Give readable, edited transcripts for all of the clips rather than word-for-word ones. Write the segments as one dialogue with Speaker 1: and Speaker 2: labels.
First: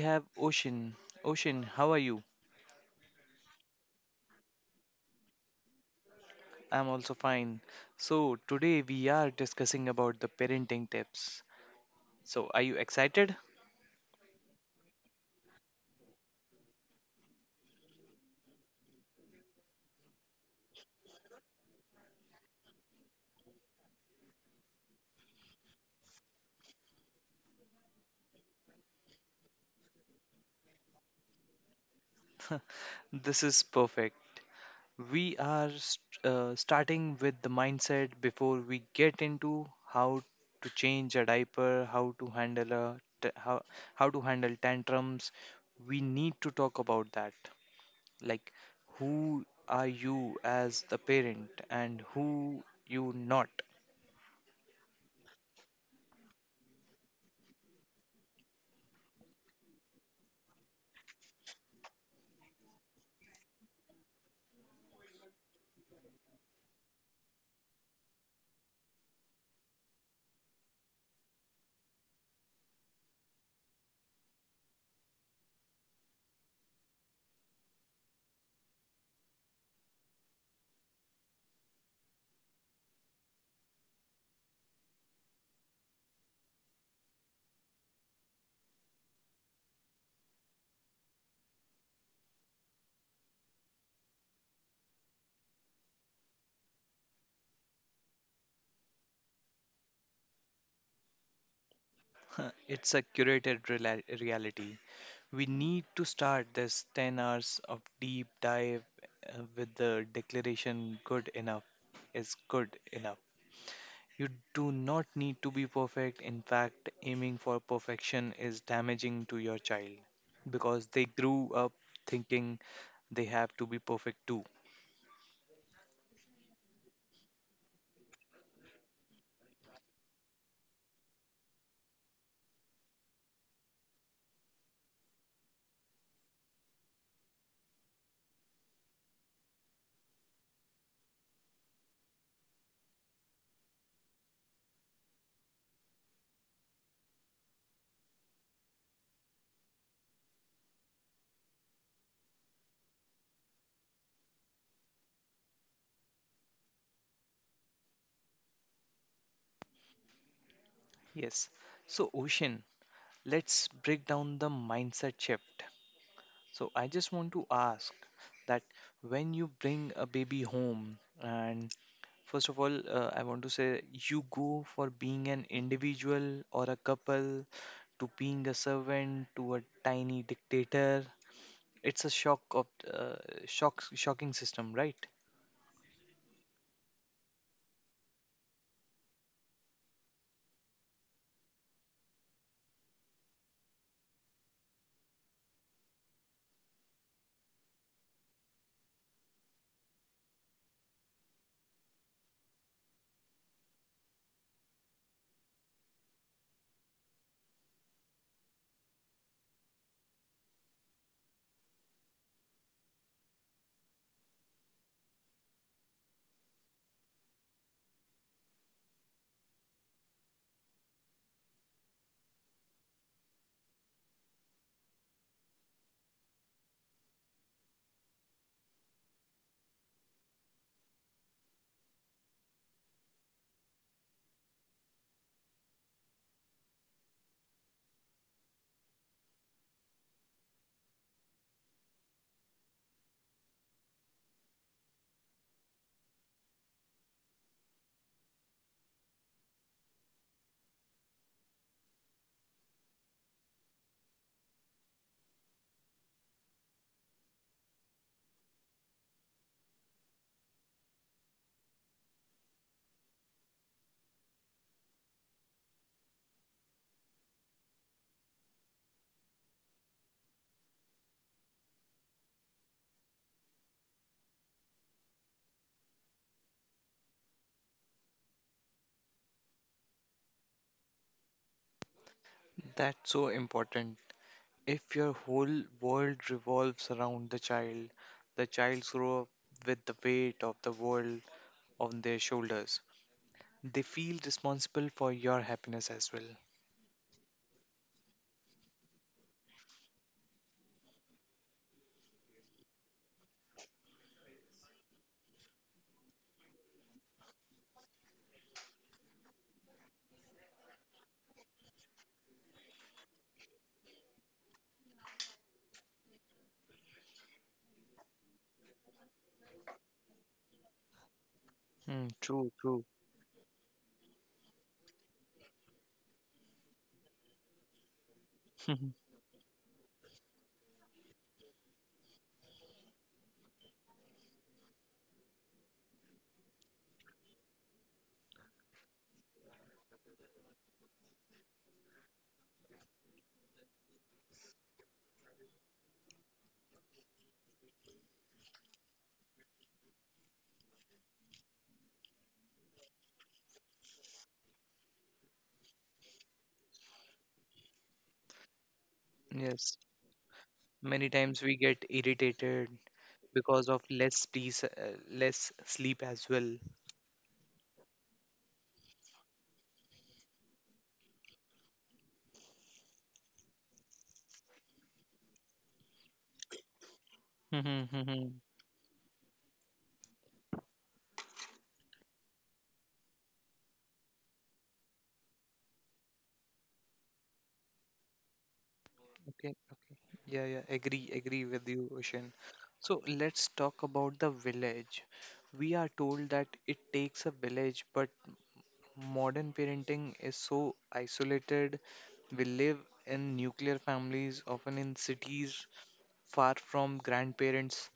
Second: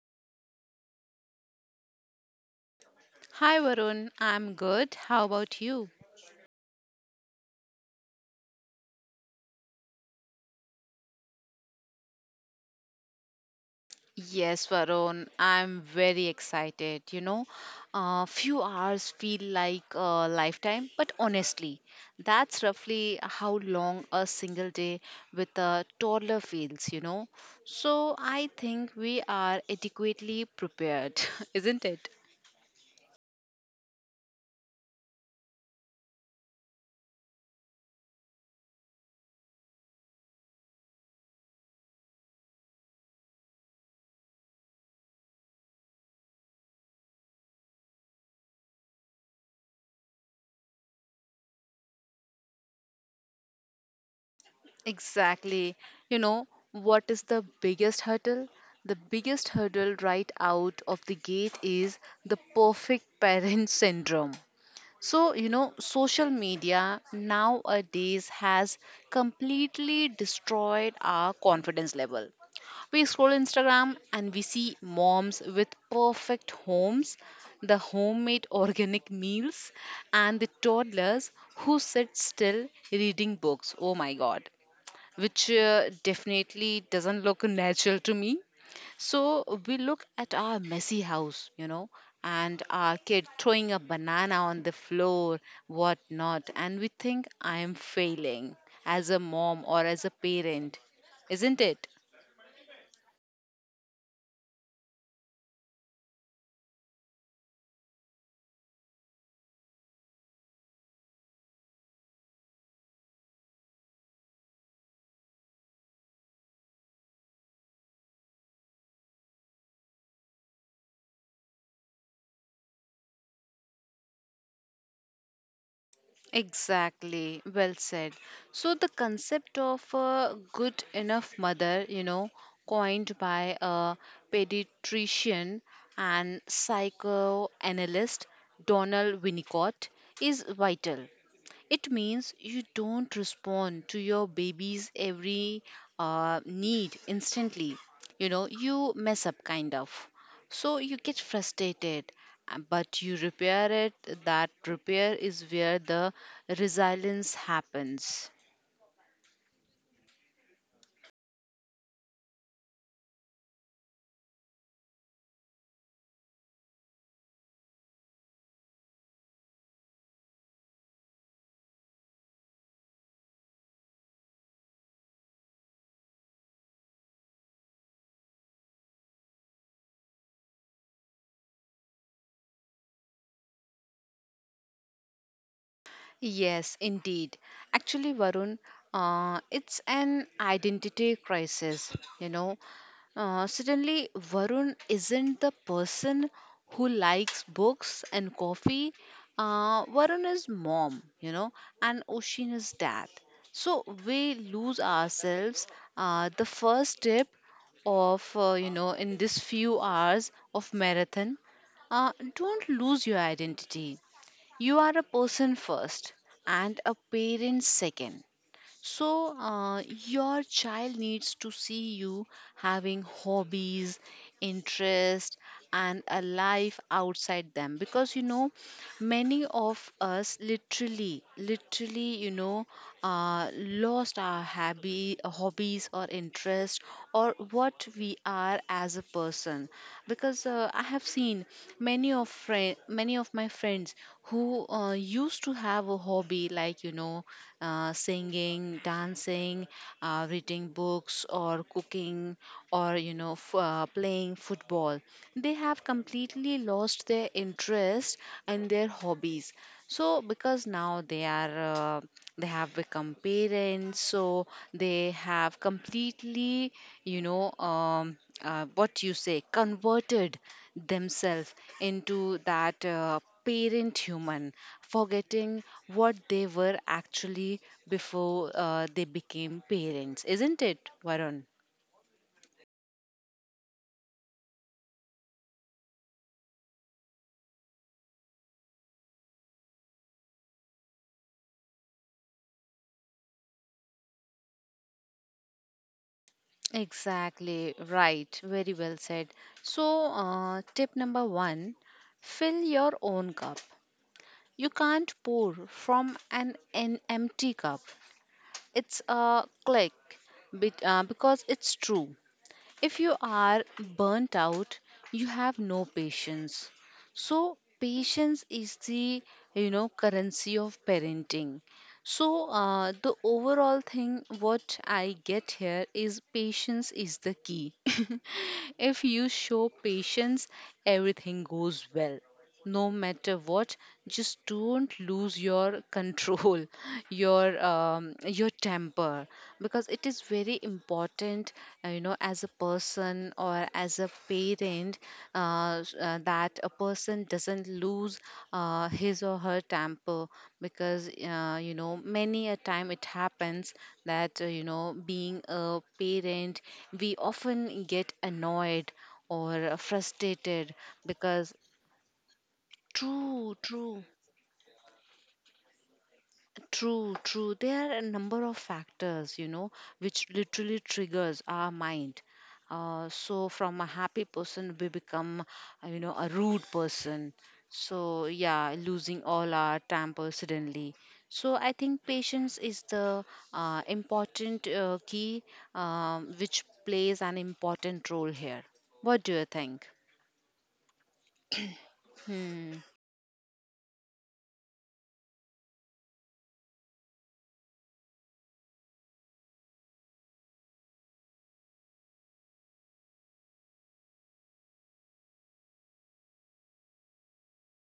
Speaker 1: have Ocean. Ocean, how are you?
Speaker 2: Hi Varun, I'm good. How about you?
Speaker 1: I'm also fine. So, today we are discussing about the parenting tips. So, are you excited?
Speaker 2: Yes, Varun, I'm very excited. Few hours feel like a lifetime, but honestly, that's roughly how long a single day with a toddler feels. So I think we are adequately prepared, isn't it?
Speaker 1: This is perfect. We are starting with the mindset before we get into how to change a diaper, how to handle how to handle tantrums. We need to talk about that. Like, who are you as the parent and who you not?
Speaker 2: Exactly. What is the biggest hurdle? The biggest hurdle right out of the gate is the perfect parent syndrome. So, social media nowadays has completely destroyed our confidence level. We scroll Instagram and we see moms with perfect homes, the homemade organic meals, and the toddlers who sit still reading books. Oh my God, which, definitely doesn't look natural to me. So we look at our messy house, and our kid throwing a banana on the floor, whatnot, and we think I am failing as a mom or as a parent, isn't it?
Speaker 1: It's a curated reality. We need to start this 10 hours of deep dive with the declaration good enough is good enough. You do not need to be perfect. In fact, aiming for perfection is damaging to your child because they grew up thinking they have to be perfect too.
Speaker 2: Exactly, well said. So, the concept of a good enough mother, coined by a pediatrician and psychoanalyst Donald Winnicott, is vital. It means you don't respond to your baby's every need instantly. You mess up kind of. So you get frustrated, but you repair it. That repair is where the resilience happens.
Speaker 1: Yes. So, Ocean, let's break down the mindset shift. So I just want to ask that when you bring a baby home, and first of all, I want to say you go for being an individual or a couple to being a servant to a tiny dictator. It's a shock of shocking system, right?
Speaker 2: Yes, indeed. Actually, Varun, it's an identity crisis. Suddenly Varun isn't the person who likes books and coffee. Varun is mom, and Oshin is dad. So we lose ourselves. The first step of, in this few hours of marathon, don't lose your identity. You are a person first and a parent second. So, your child needs to see you having hobbies, interest, and a life outside them because many of us literally, lost our hobbies or interest or what we are as a person. Because I have seen many of my friends who used to have a hobby like singing, dancing, reading books, or cooking, or playing football. They have completely lost their interest and their hobbies, so because now they are, uh, they have become parents, so they have completely you know what you say converted themselves into that parent human, forgetting what they were actually before they became parents, isn't it, Varun?
Speaker 1: That's so important. If your whole world revolves around the child grow up with the weight of the world on their shoulders. They feel responsible for your happiness as well.
Speaker 2: Exactly, right. Very well said. So, tip number one, fill your own cup. You can't pour from an empty cup. It's a click because it's true. If you are burnt out, you have no patience. So patience is the currency of parenting.
Speaker 1: Hmm,
Speaker 2: So
Speaker 1: true, true.
Speaker 2: the overall thing what I get here is patience is the key. If you show patience, everything goes well. No matter what, just don't lose your control, your temper, because it is very important, as a person or as a parent, that a person doesn't lose his or her temper, because many a time it happens that being a parent we often get annoyed or
Speaker 1: Yes,
Speaker 2: frustrated
Speaker 1: many times
Speaker 2: because
Speaker 1: we get irritated
Speaker 2: true,
Speaker 1: because of
Speaker 2: true.
Speaker 1: less peace, less sleep as well.
Speaker 2: True, true. There are a number of factors, which literally triggers our mind. So from a happy person, we become, a rude person. So yeah, losing all our temper suddenly. So I think patience is the important key, which plays an important role here. What do you
Speaker 1: Okay,
Speaker 2: think?
Speaker 1: okay. Yeah, yeah, agree, agree with you, Ocean.
Speaker 2: Hmm.
Speaker 1: So let's talk about the village. We are told that it takes a village, but modern parenting is so isolated. We live in nuclear families, often in cities, far from grandparents.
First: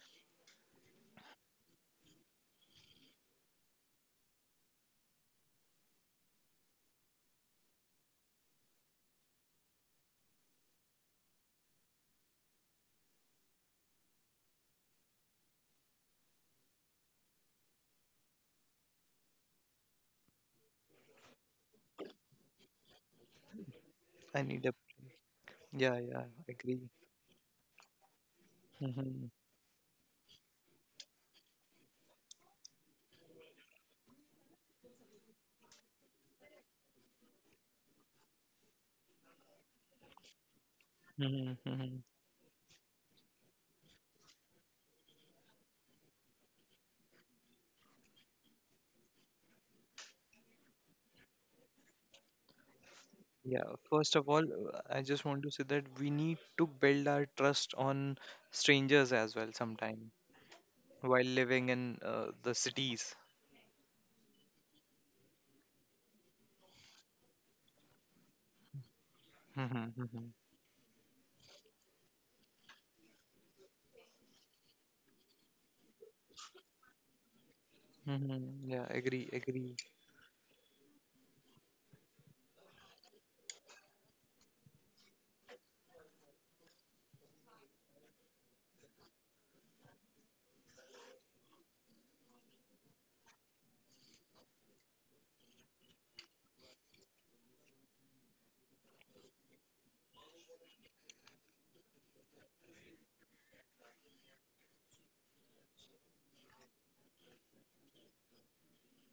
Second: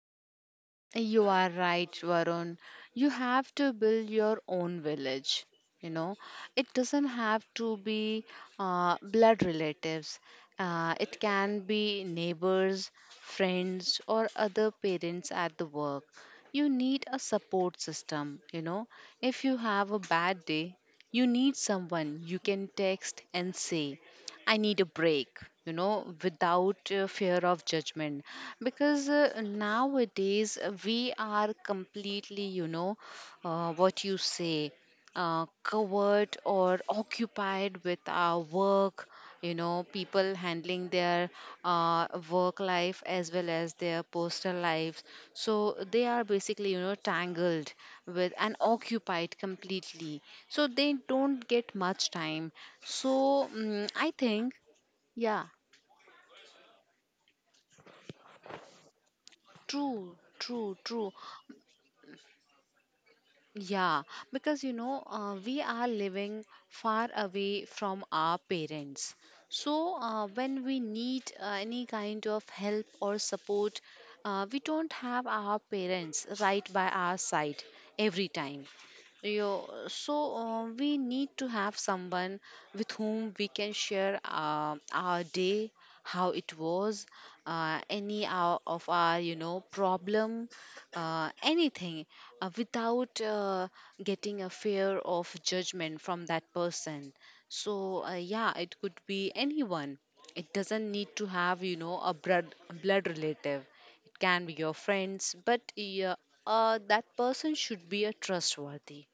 Speaker 2: You are right, Varun. You have to build your own village. You know, it doesn't have to be blood relatives. It can be neighbors, friends, or other parents at the work. You need a support system. If you have a bad day, you need someone you can text and say,
Speaker 1: I
Speaker 2: I
Speaker 1: need a
Speaker 2: need a break,
Speaker 1: Yeah, yeah, agree.
Speaker 2: without fear of judgment. Because
Speaker 1: Mm-hmm,
Speaker 2: uh, nowadays we are completely, you know, what you say covered or occupied with our work. People handling their
Speaker 1: mm-hmm, mm-hmm.
Speaker 2: work life as well as their personal lives, so they are basically tangled with and occupied completely, so they don't get much time. So,
Speaker 1: Yeah,
Speaker 2: I
Speaker 1: first of all,
Speaker 2: think,
Speaker 1: I just
Speaker 2: yeah,
Speaker 1: want to say that we need to build our trust on strangers as well sometime.
Speaker 2: true, true, true.
Speaker 1: While living in the cities.
Speaker 2: Yeah, because we are living far away from our parents.
Speaker 1: Mhm,
Speaker 2: So,
Speaker 1: mhm,
Speaker 2: when we need any kind of help or support, we don't have our parents right by our side every
Speaker 1: mhm.
Speaker 2: time.
Speaker 1: Yeah, agree, agree.
Speaker 2: Yo, so we need to have someone with whom we can share our day, how it was, of our problem, anything, without getting a fear of judgment from that person. So yeah, it could be anyone. It doesn't need to have a blood relative. It can be your friends, but yeah, that person should be a trustworthy.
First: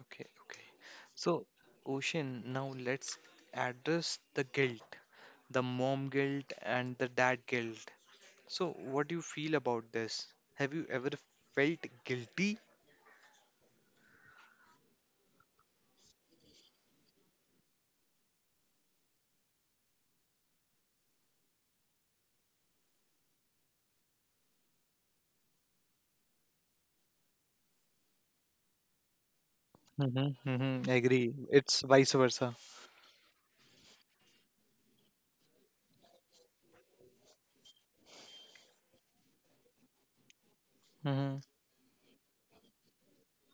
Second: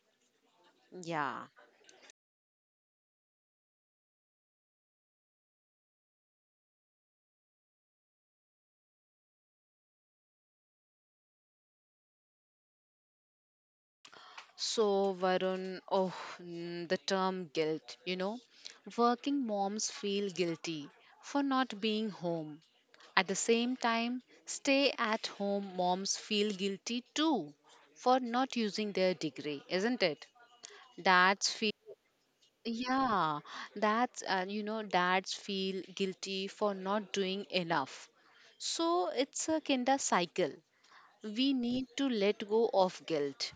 Speaker 1: Okay, okay. So,
Speaker 2: Yeah.
Speaker 1: Ocean, now let's address the guilt, the mom guilt and the dad guilt. So, what do you feel about this? Have you ever felt guilty?
Speaker 2: So, Varun, the term guilt, working moms feel guilty for not being home. At the same time, stay at home moms feel guilty too for not using their degree, isn't it?
Speaker 1: Mm-hmm, mm-hmm, agree.
Speaker 2: Dads feel,
Speaker 1: It's vice versa.
Speaker 2: yeah, dads feel guilty for not doing enough. So, it's a kind of cycle.
Speaker 1: Mm-hmm.
Speaker 2: We need to let go of guilt.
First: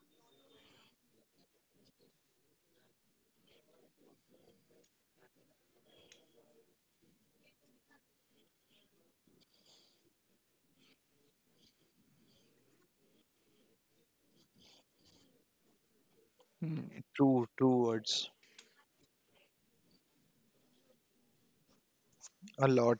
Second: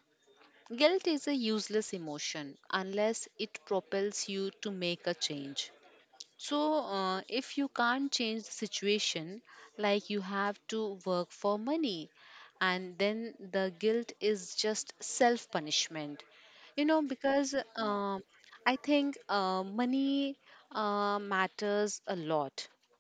Speaker 2: Guilt is a useless emotion unless it propels you to make a change. So, if you can't change the situation, like you have to work for money, and then the guilt is just self punishment. You know,
Speaker 1: True,
Speaker 2: because
Speaker 1: true words.
Speaker 2: I think money matters a
Speaker 1: A
Speaker 2: lot,
Speaker 1: lot.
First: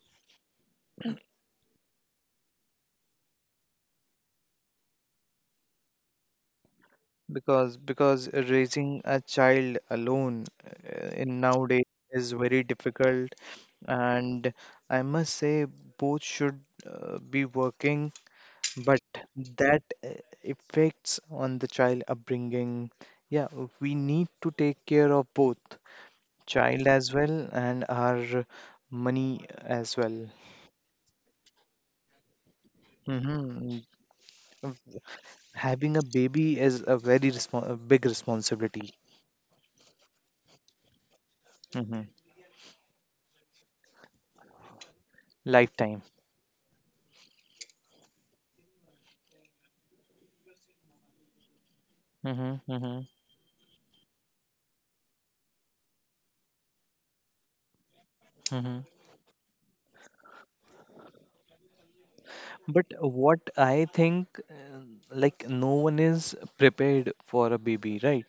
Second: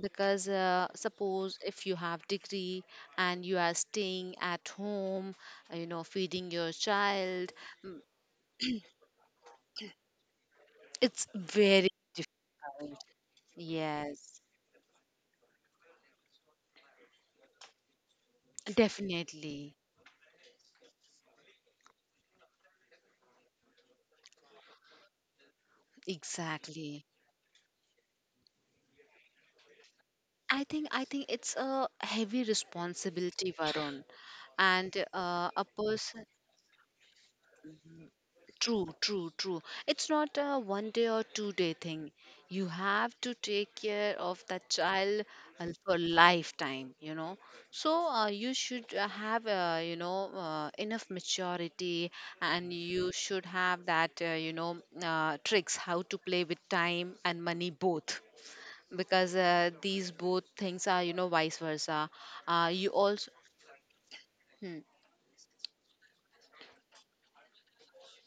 Speaker 2: because suppose if you have degree and you are staying at home, feeding your child.
Speaker 1: Because raising a child alone
Speaker 2: It's
Speaker 1: in nowadays
Speaker 2: very
Speaker 1: is very
Speaker 2: difficult.
Speaker 1: difficult,
Speaker 2: Yes,
Speaker 1: and I must say both should be working, but
Speaker 2: definitely.
Speaker 1: that affects on the child upbringing. Yeah, we need to take care of both child
Speaker 2: Exactly.
Speaker 1: as well and our money as well.
Speaker 2: I think it's a heavy responsibility,
Speaker 1: Hmm.
Speaker 2: Varun, and a
Speaker 1: Having a
Speaker 2: person.
Speaker 1: baby is a big
Speaker 2: True,
Speaker 1: responsibility.
Speaker 2: true, true. It's not a one day or 2 day
Speaker 1: Hmm.
Speaker 2: thing. You have to take care of that child for
Speaker 1: Lifetime.
Speaker 2: lifetime. So you should have, enough maturity,
Speaker 1: Hmm,
Speaker 2: and
Speaker 1: hmm.
Speaker 2: you should have that, tricks how to play with time and money both.
Speaker 1: Mhm.
Speaker 2: Because these both things are, vice versa. Uh,
Speaker 1: But
Speaker 2: you also,
Speaker 1: what I think,
Speaker 2: hmm,
Speaker 1: like no one is prepared for a baby, right?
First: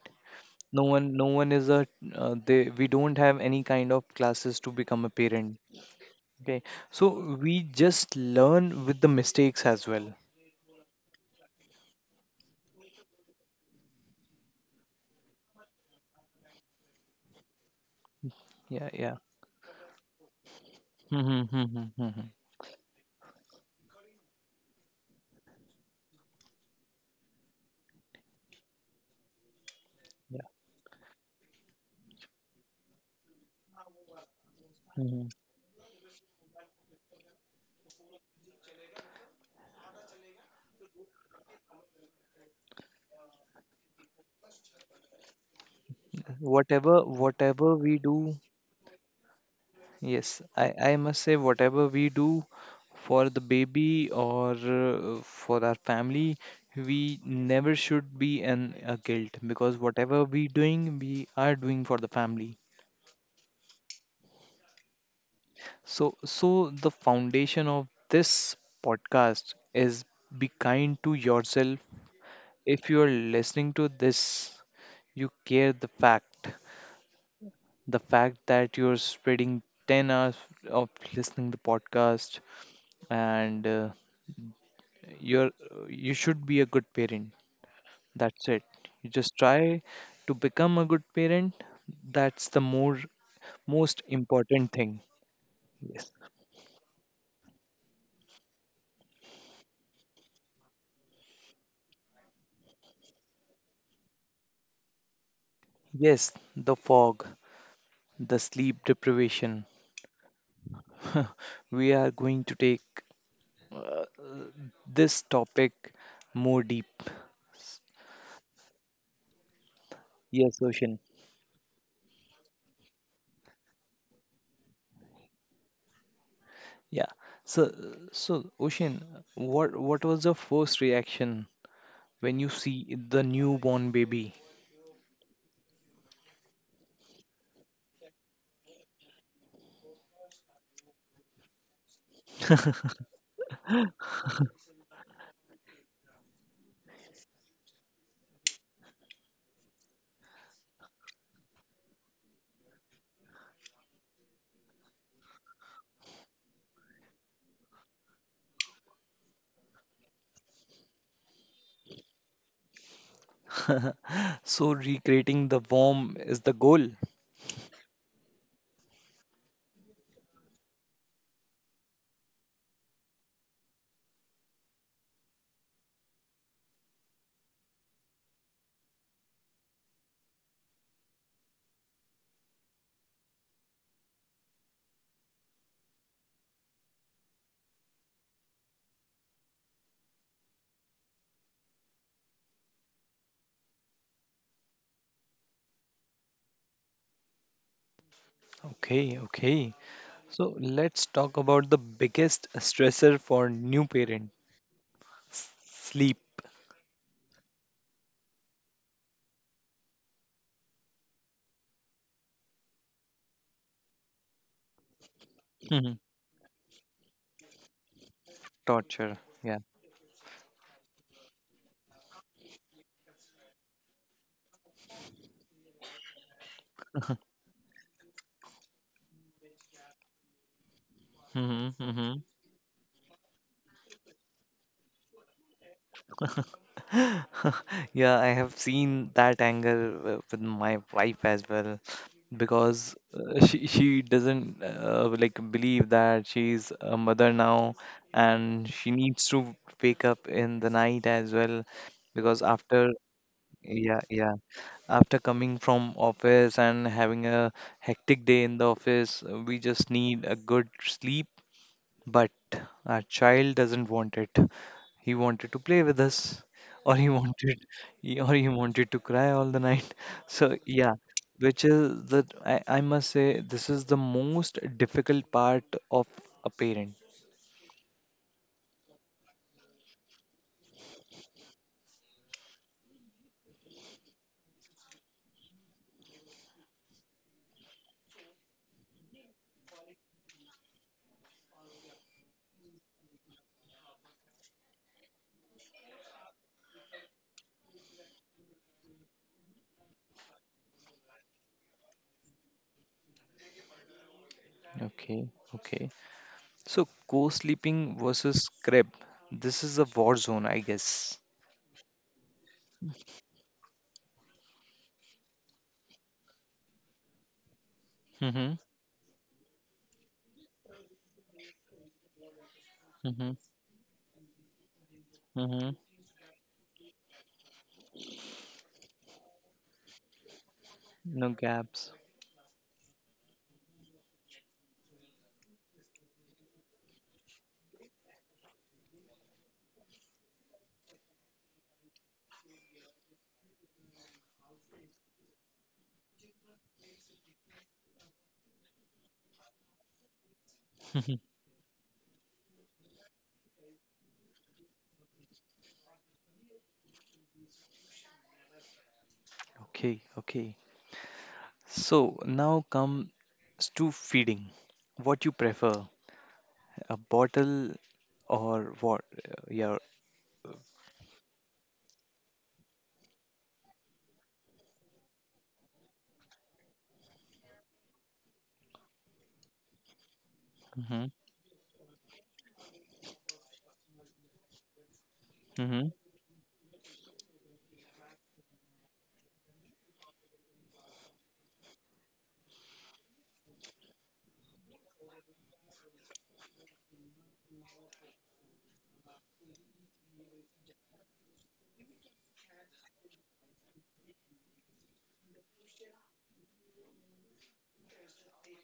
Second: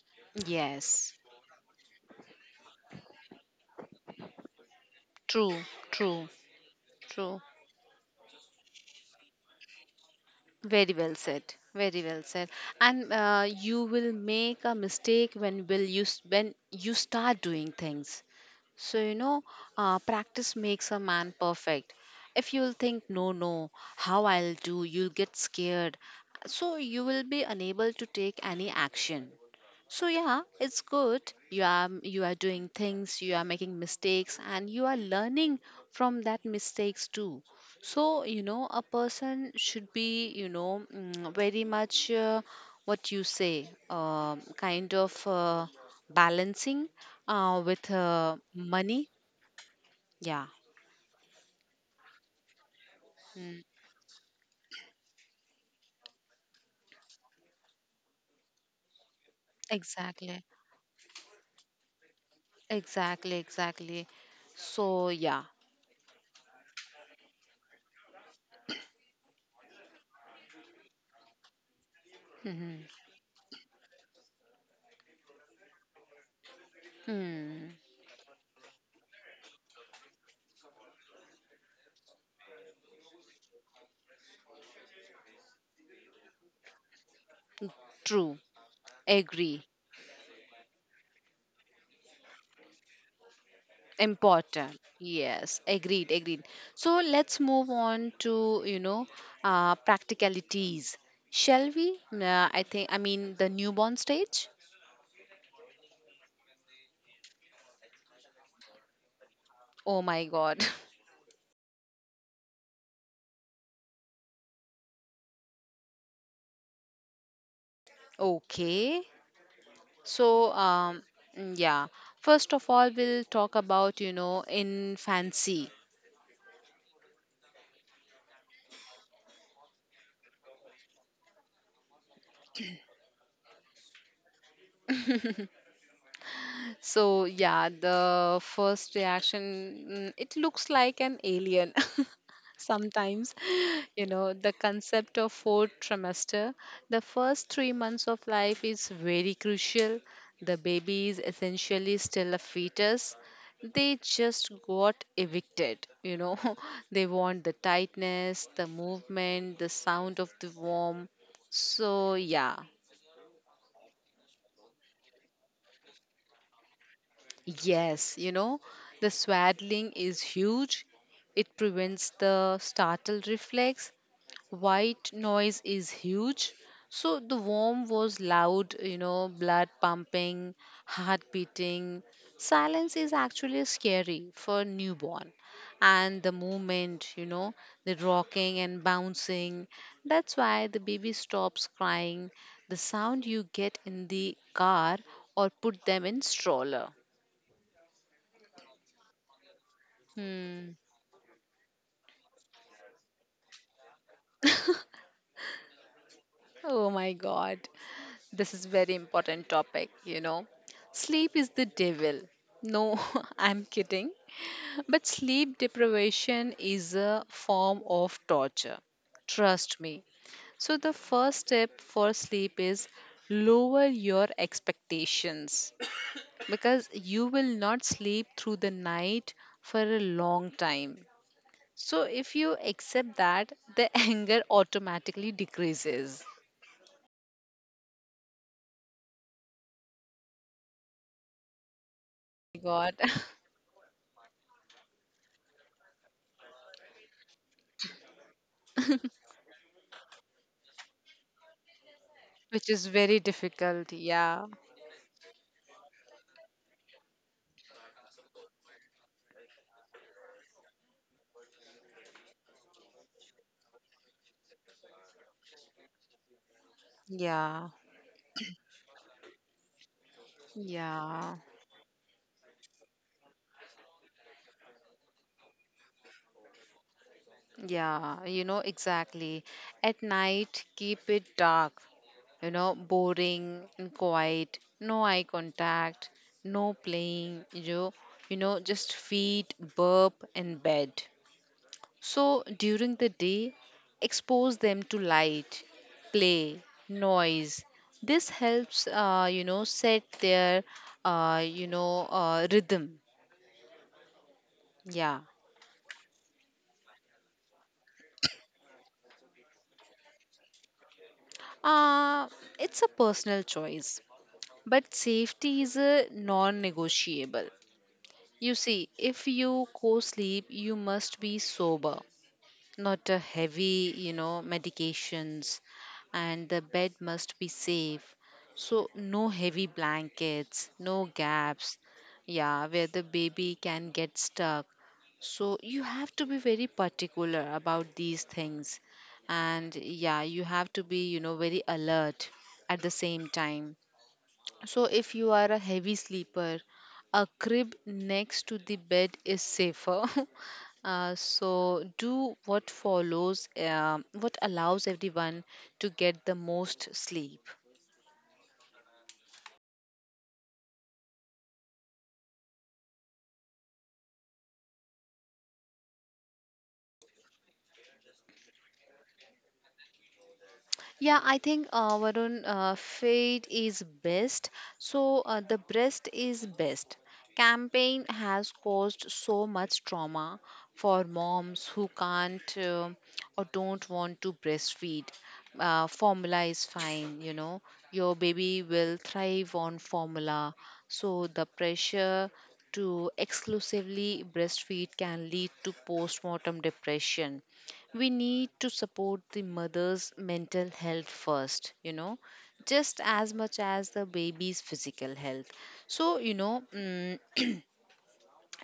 Speaker 1: No one,
Speaker 2: yes,
Speaker 1: no one is a. They we don't have any kind of classes to become a parent.
Speaker 2: true, true,
Speaker 1: Okay, so
Speaker 2: true.
Speaker 1: we just learn with the mistakes as well.
Speaker 2: Very well said. Very well said. And you will make a mistake when you start doing things.
Speaker 1: Yeah,
Speaker 2: So
Speaker 1: yeah.
Speaker 2: practice makes a man
Speaker 1: Mm-hmm, mm-hmm,
Speaker 2: perfect.
Speaker 1: mm-hmm.
Speaker 2: If you'll think no, no, how I'll do, you'll get scared. So you will be unable to take any action. So yeah,
Speaker 1: Yeah.
Speaker 2: it's good. You are doing things, you are making mistakes, and you are
Speaker 1: Hmm.
Speaker 2: learning from that mistakes too. So, a person should be, very much kind of balancing
Speaker 1: Whatever, whatever
Speaker 2: with
Speaker 1: we do,
Speaker 2: money.
Speaker 1: yes,
Speaker 2: Yeah.
Speaker 1: I must say, whatever we do for the
Speaker 2: Mm,
Speaker 1: baby or for our family, we never should be in a guilt because whatever
Speaker 2: exactly.
Speaker 1: we doing, we are doing for the family.
Speaker 2: Exactly, exactly. So, yeah.
Speaker 1: So, the foundation of this podcast is be kind to yourself.
Speaker 2: Hmm.
Speaker 1: If you are listening to this, you care the fact,
Speaker 2: Hmm.
Speaker 1: the fact that you're spreading 10 hours of listening the podcast, and you're you should be a good parent.
Speaker 2: True.
Speaker 1: That's it. You just
Speaker 2: Agree.
Speaker 1: try to become a good parent. That's the more most important
Speaker 2: Important,
Speaker 1: thing.
Speaker 2: yes, agreed,
Speaker 1: Yes,
Speaker 2: agreed. So let's move on to, practicalities, shall we? I think I mean the newborn stage.
Speaker 1: yes, the fog, the sleep deprivation,
Speaker 2: Oh my God.
Speaker 1: we are going to take this topic more deep.
Speaker 2: Okay. So
Speaker 1: Yes, Ocean.
Speaker 2: yeah, first of all we'll talk about infancy.
Speaker 1: Yeah. So so Ocean, what was your first reaction when you see the newborn baby?
Speaker 2: So yeah, the first reaction, it looks like an alien. Sometimes, the concept of fourth trimester, the first 3 months of life is very crucial. The baby is essentially still a fetus. They just got evicted. They want the tightness, the movement, the sound of the warm. So yeah,
Speaker 1: So recreating the warm is the goal.
Speaker 2: yes, the swaddling is huge. It prevents the startle reflex. White noise is huge. So the warm was loud, blood pumping, heart beating. Silence is actually scary for newborn. And the movement, the rocking and bouncing. That's why the baby stops crying. The sound you get in the car or put them in stroller.
Speaker 1: Okay, okay. So
Speaker 2: Hmm.
Speaker 1: let's talk about the biggest stressor for new parent, s- sleep.
Speaker 2: Oh my God. This is very important topic. Sleep is the devil. No, I'm kidding. But sleep
Speaker 1: Mhm.
Speaker 2: deprivation is a form of torture.
Speaker 1: Torture. Yeah.
Speaker 2: Trust me. So the first step for sleep is lower your expectations, because you will not sleep through the night for a long time.
Speaker 1: Hmm,
Speaker 2: So
Speaker 1: hmm.
Speaker 2: if you accept that, the anger automatically decreases.
Speaker 1: Yeah, I have seen that anger with my wife as well,
Speaker 2: God,
Speaker 1: because she doesn't like believe that she's a mother now and she needs to wake up in the night as well because
Speaker 2: which
Speaker 1: after.
Speaker 2: is very difficult.
Speaker 1: Yeah, yeah.
Speaker 2: Yeah,
Speaker 1: After coming from office and having a hectic day in the office, we just need a good sleep, but our child doesn't want it. He wanted to play with us, or
Speaker 2: yeah,
Speaker 1: or he wanted to cry all the night. So yeah,
Speaker 2: yeah,
Speaker 1: which is the I must say this is the most difficult part of a parent.
Speaker 2: yeah. Exactly. At night, keep it dark, boring and quiet, no eye contact, no playing, just feet, burp, and bed. So during the day, expose them to light, play, noise. This helps, set their, rhythm. Yeah.
Speaker 1: Okay, okay. So co-sleeping versus crib. This is a war zone, I guess.
Speaker 2: Uh, it's a personal choice, but safety is a non negotiable.
Speaker 1: Mm-hmm.
Speaker 2: You see, if you co sleep, you must be sober, not a
Speaker 1: Mm-hmm.
Speaker 2: heavy, medications,
Speaker 1: Mm-hmm.
Speaker 2: and the bed must be safe. So, no heavy blankets, no
Speaker 1: No
Speaker 2: gaps,
Speaker 1: gaps.
Speaker 2: yeah, where the baby can get stuck. So, you have to be very particular about these things, and yeah, you have to be, very alert at the same time. So, if you are a heavy sleeper, a crib next to the bed is safer. Uh, so, do what follows, what allows everyone to get the most sleep.
Speaker 1: Okay, okay. So now comes to feeding. What you prefer, a bottle or what? Yeah.
Speaker 2: Yeah, I think Varun, fate is best. So the breast is best campaign has caused so much trauma
Speaker 1: Mm-hmm.
Speaker 2: for moms who can't, or don't want to breastfeed.
Speaker 1: Mm-hmm.
Speaker 2: Formula is fine, you know. Your baby will thrive on formula. So the pressure to exclusively breastfeed can lead to postmortem depression. We need to support the mother's mental health first, you know, just as much as the baby's physical health. So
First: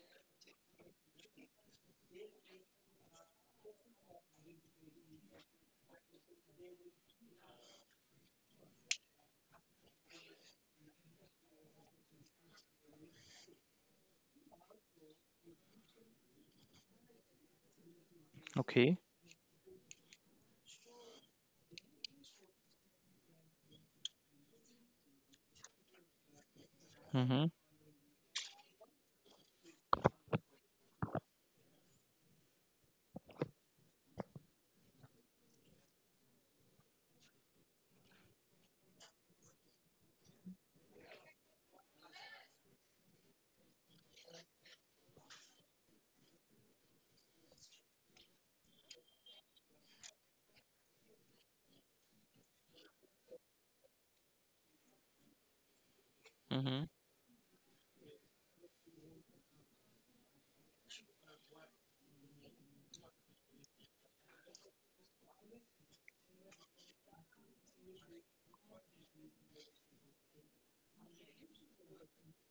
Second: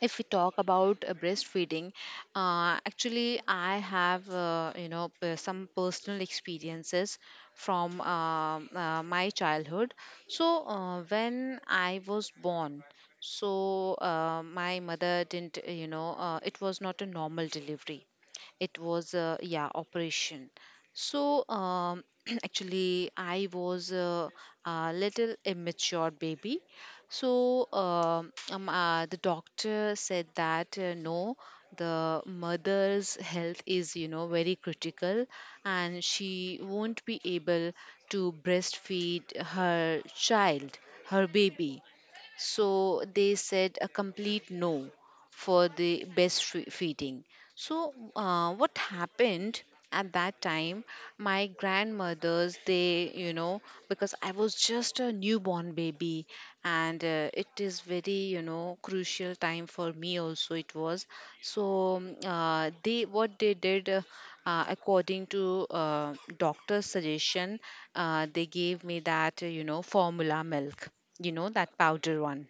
Speaker 2: if we talk about breastfeeding, actually I have some personal experiences from my childhood. So when I was born, so my mother didn't, it was not a normal delivery. It
Speaker 1: Okay.
Speaker 2: was, yeah, operation. So um, actually I was a little immature baby.
Speaker 1: Mm-hmm.
Speaker 2: So the doctor said that, no, the mother's health is, you know, very critical, and she won't be able to breastfeed her child, her baby. So they said a complete no for the breastfeeding. So, what happened at that time? My grandmothers, they, you know, because I was just a newborn baby,
Speaker 1: Mm-hmm.
Speaker 2: and it is very, you know, crucial time for me also. It was so. They, what they did, according to doctor's suggestion, they gave me that, you know, formula milk. You know, that powder one.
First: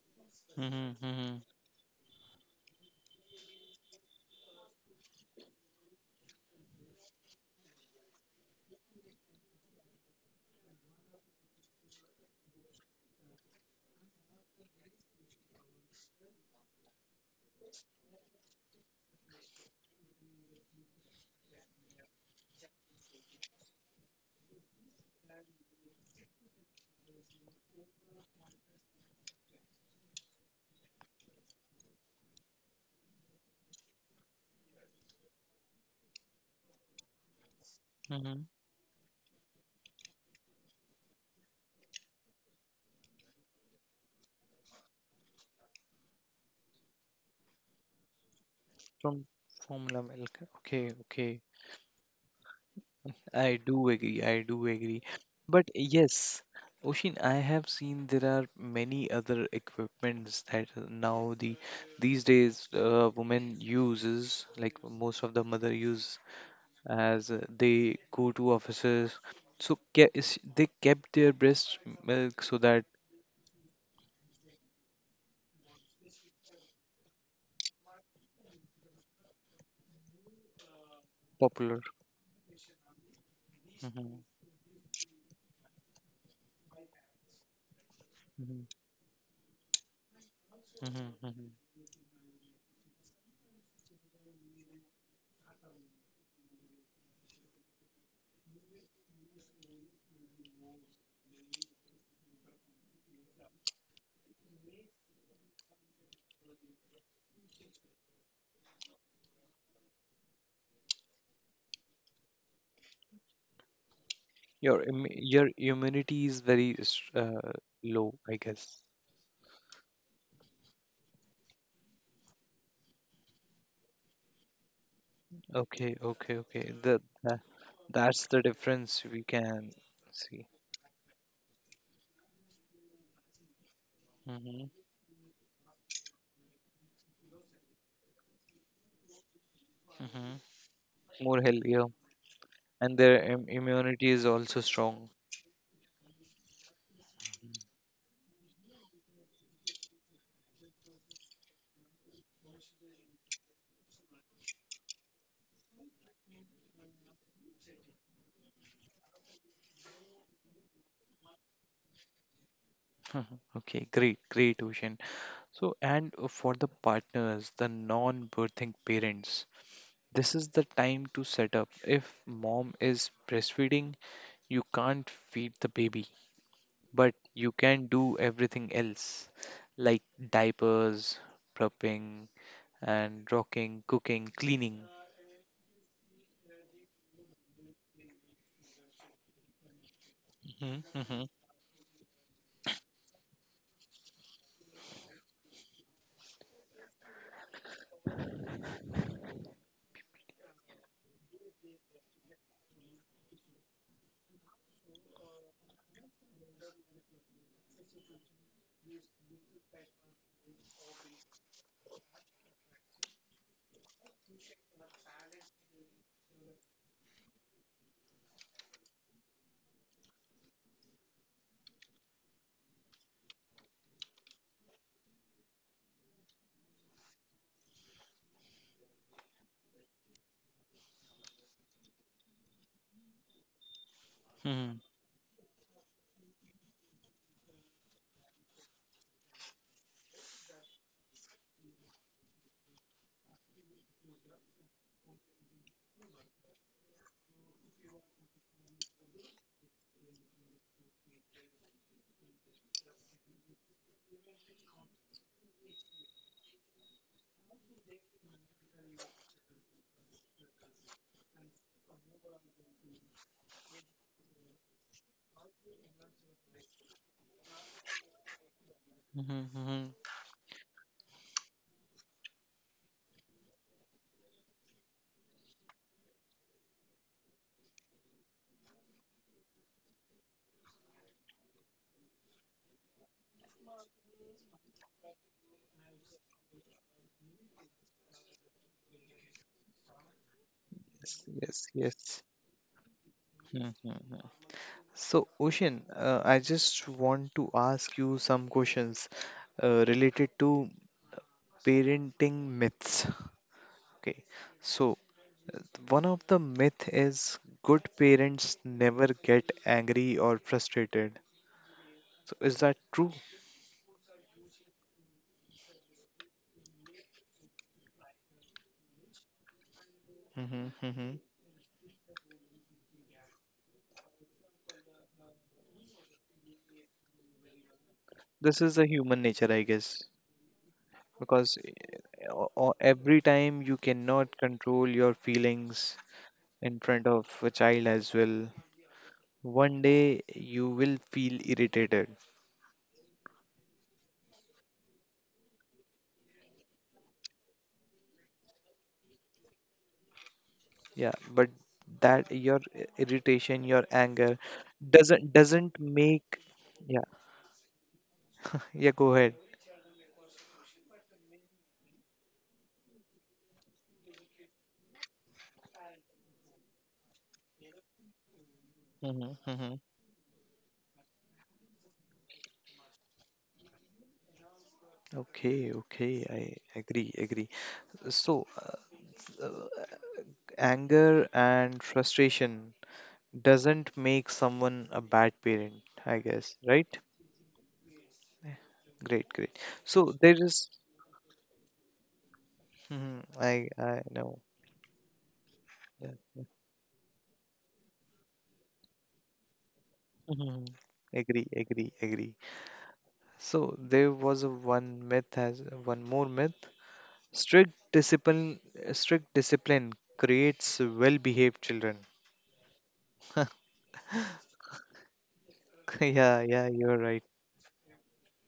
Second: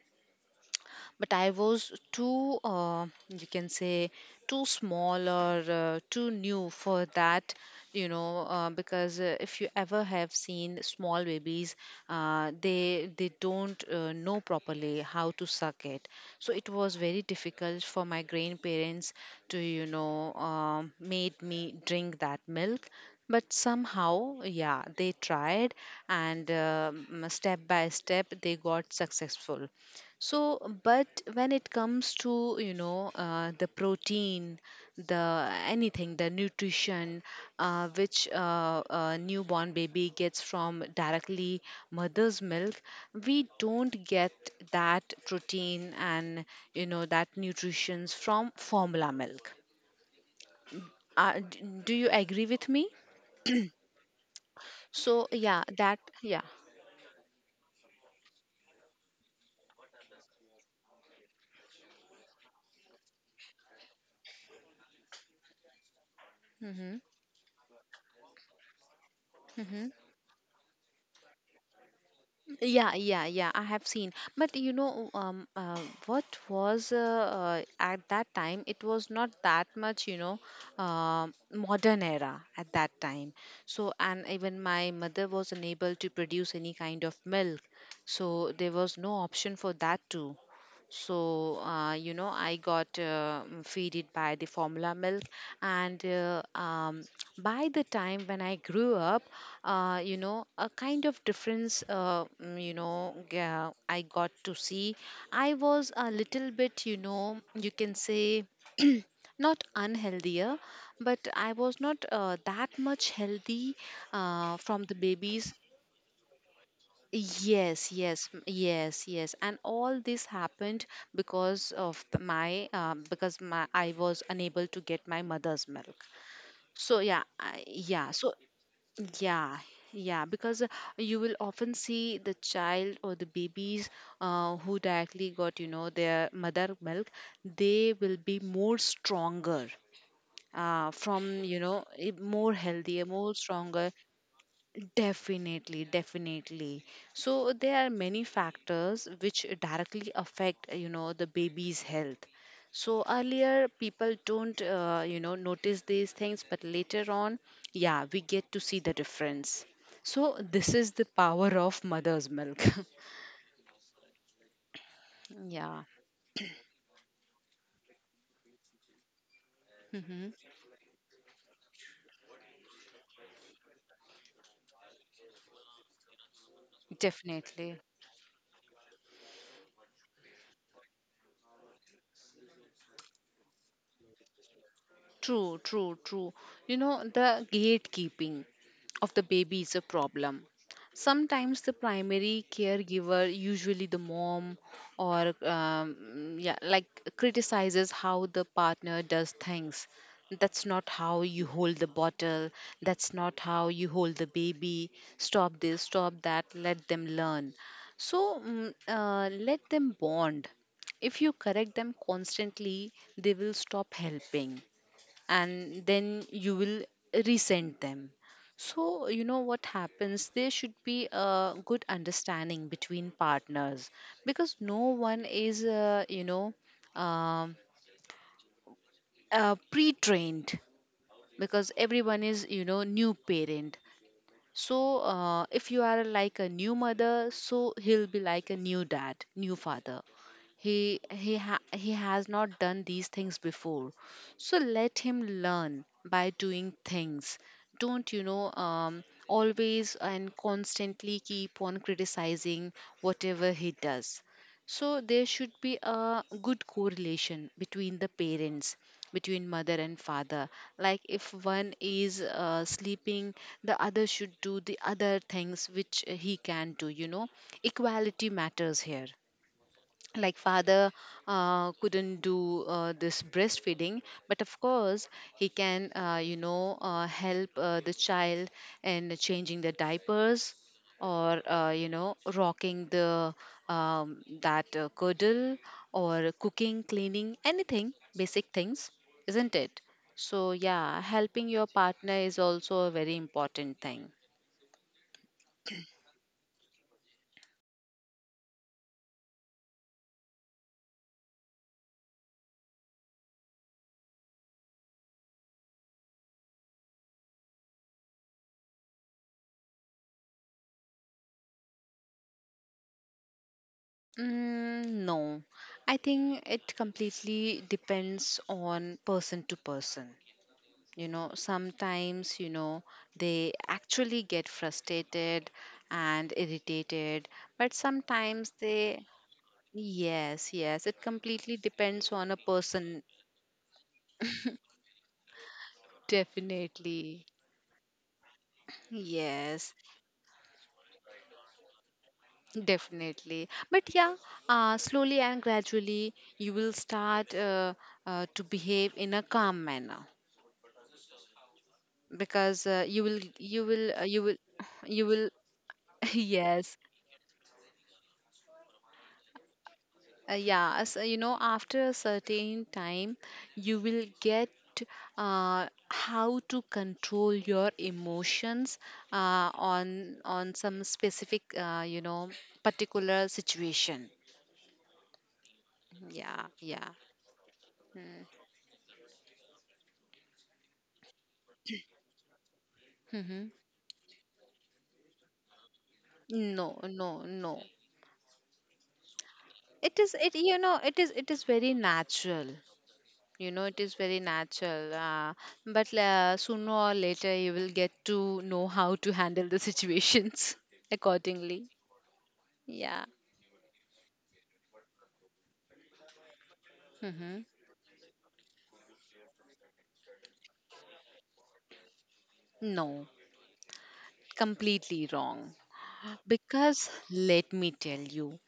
Speaker 2: But
Speaker 1: Mm-hmm.
Speaker 2: I was too, you can say, too small or too new for that, because if you ever have seen small babies, they don't know properly how to suck it. So it was very difficult for my grandparents to, you know, made me drink that milk. But somehow, yeah, they tried, and step by step, they got successful. So, but when it comes to, you know, the protein, the anything, the nutrition, which
Speaker 1: Mm-hmm.
Speaker 2: a newborn baby gets from directly mother's milk, we don't get that protein and, you know, that nutritions from formula
Speaker 1: From
Speaker 2: milk.
Speaker 1: formula milk. Okay, okay.
Speaker 2: Do you agree with me?
Speaker 1: I do agree. I do agree.
Speaker 2: So, yeah,
Speaker 1: But
Speaker 2: that, yeah.
Speaker 1: yes, Oshin, I have seen there are many other equipments that now the these days women uses like most of the mother use
Speaker 2: Hmm.
Speaker 1: as they go to offices. So they kept their breast milk so that
Speaker 2: Yeah, yeah, yeah, I have seen, but you know, what was at that time? It was not that much, you know,
Speaker 1: popular.
Speaker 2: modern era at that time. So,
Speaker 1: Hmm,
Speaker 2: and even my mother was unable to produce any kind of milk, so
Speaker 1: hmm,
Speaker 2: there was no option for that too.
Speaker 1: hmm, hmm.
Speaker 2: So, you know, I got feeded by the formula milk. And by the time when I grew up, you know, a kind of difference, you know, I got to see. I was a little bit, you know, you can say, not unhealthier but I was not that much healthy from
Speaker 1: Your
Speaker 2: the babies.
Speaker 1: immunity is very
Speaker 2: Yes,
Speaker 1: low,
Speaker 2: yes,
Speaker 1: I guess.
Speaker 2: yes, yes, and all this happened because my because my I was unable to get my mother's
Speaker 1: Okay,
Speaker 2: milk.
Speaker 1: okay, okay.
Speaker 2: So yeah,
Speaker 1: The
Speaker 2: yeah,
Speaker 1: That's
Speaker 2: so
Speaker 1: the difference we
Speaker 2: yeah,
Speaker 1: can
Speaker 2: yeah,
Speaker 1: see.
Speaker 2: because you will often see the child or the babies
Speaker 1: Hmm,
Speaker 2: who directly got, you know, their mother milk, they will be more stronger,
Speaker 1: hmm. More
Speaker 2: from you know
Speaker 1: healthier,
Speaker 2: more
Speaker 1: and
Speaker 2: healthier,
Speaker 1: their
Speaker 2: more stronger.
Speaker 1: immunity is also strong.
Speaker 2: Definitely, definitely. So there are many factors which directly affect, you know, the baby's health. So earlier people don't, you know, notice these things, but later on, yeah, we get to see the difference. So this is the power of mother's milk.
Speaker 1: Mhm. Okay, great, great, Ocean. So,
Speaker 2: Yeah,
Speaker 1: and for the partners, the non-birthing parents,
Speaker 2: hmm,
Speaker 1: this is the time to set up. If mom is breastfeeding, you can't feed the baby, but you
Speaker 2: definitely.
Speaker 1: can do everything else, like diapers, prepping, and rocking, cooking, cleaning.
Speaker 2: True, true, true. You know, the gatekeeping of the baby is a problem.
Speaker 1: Mhm, mhm,
Speaker 2: Sometimes the primary caregiver, usually the mom, or yeah, like criticizes how the partner does things. That's not how you hold the bottle. That's not how you hold the baby. Stop this, stop that. Let them learn. So let them bond. If you correct them constantly, they will stop helping, and then you will resent them. So you know what happens, there should be a good understanding between partners, because no one is, you know, um pre-trained, because everyone is, you know, new parent. So
Speaker 1: mhm,
Speaker 2: if you are like a new mother, so he'll be like a new dad, new father. He he has not done these things before, so let him learn by doing things. Don't, you know, always and constantly keep on criticizing whatever he does. So there should be a good correlation between the parents, between mother and father. Like if one is sleeping, the other should do the other things which he can do, you know. Equality matters here.
Speaker 1: mhm, mhm.
Speaker 2: Like father couldn't do this breastfeeding, but of course he can, you know, help the child in changing the diapers, or you know, rocking the that curdle, or cooking, cleaning, anything basic things, isn't it? So yeah,
Speaker 1: Yes,
Speaker 2: helping your
Speaker 1: yes,
Speaker 2: partner
Speaker 1: yes.
Speaker 2: is also a very
Speaker 1: Mhm,
Speaker 2: important thing.
Speaker 1: mhm. So, Ocean, I just want to ask you some questions related to parenting myths. Okay, so one of the myth is good parents never get angry or frustrated. So, is that true?
Speaker 2: No, I think it completely depends on person to person.
Speaker 1: Mhm,
Speaker 2: You
Speaker 1: mhm.
Speaker 2: know, sometimes, you know, they actually get frustrated and irritated, but sometimes
Speaker 1: This is a
Speaker 2: they,
Speaker 1: human nature, I guess.
Speaker 2: yes, yes, it completely
Speaker 1: Because
Speaker 2: depends on a person,
Speaker 1: every time you cannot control your feelings in front
Speaker 2: definitely.
Speaker 1: of a child as well,
Speaker 2: Yes,
Speaker 1: one day you will feel irritated.
Speaker 2: definitely. But yeah, slowly and gradually, you will start to behave in a calm manner,
Speaker 1: Yeah, but that your
Speaker 2: because you will you
Speaker 1: irritation, your
Speaker 2: will uh, you will
Speaker 1: anger
Speaker 2: you will
Speaker 1: doesn't make.
Speaker 2: yes.
Speaker 1: Yeah, yeah, go ahead.
Speaker 2: Yeah, as you know, after a certain time you will get how to control your emotions
Speaker 1: Hmm, hmm.
Speaker 2: on some specific, you know, particular situation.
Speaker 1: Okay, okay,
Speaker 2: Yeah,
Speaker 1: I
Speaker 2: yeah.
Speaker 1: agree, agree. So, uh, anger and frustration
Speaker 2: Hmm.
Speaker 1: doesn't make someone a bad parent, I guess,
Speaker 2: No,
Speaker 1: right?
Speaker 2: no, no,
Speaker 1: Great, great.
Speaker 2: it
Speaker 1: So
Speaker 2: is,
Speaker 1: there
Speaker 2: it you
Speaker 1: is,
Speaker 2: know, it is very natural.
Speaker 1: mhm,
Speaker 2: You know,
Speaker 1: I,
Speaker 2: it is
Speaker 1: I
Speaker 2: very
Speaker 1: know.
Speaker 2: natural. Uh, but
Speaker 1: Yeah,
Speaker 2: uh,
Speaker 1: yeah.
Speaker 2: sooner or later, you will get to know how to handle the situations
Speaker 1: Mhm. Agree,
Speaker 2: accordingly.
Speaker 1: agree, agree.
Speaker 2: Yeah.
Speaker 1: So there was a one myth has one more myth.
Speaker 2: Hmm.
Speaker 1: Strict discipline, strict discipline creates well-behaved children.
Speaker 2: No, completely wrong.
Speaker 1: Yeah, yeah,
Speaker 2: Because
Speaker 1: you're right.
Speaker 2: let me tell you,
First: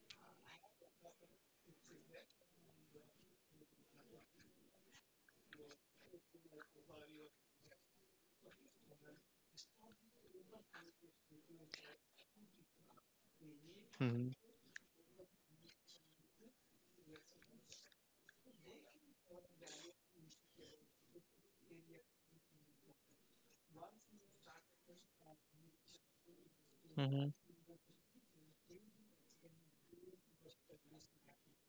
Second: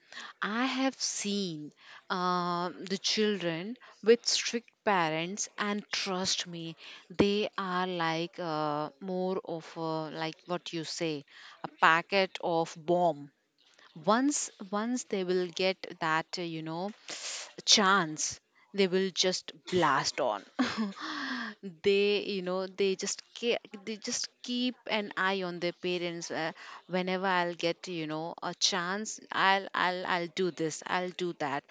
Speaker 2: I have seen the children with strict parents, and trust me, they are like more of a, like what you say, a packet of bomb.
Speaker 1: Mhm,
Speaker 2: Once they will get that, you know, chance, they will just blast on. They, you know, they just keep an eye on their parents. Whenever
Speaker 1: mhm,
Speaker 2: I'll get, you know, a chance, I'll do this, I'll do that.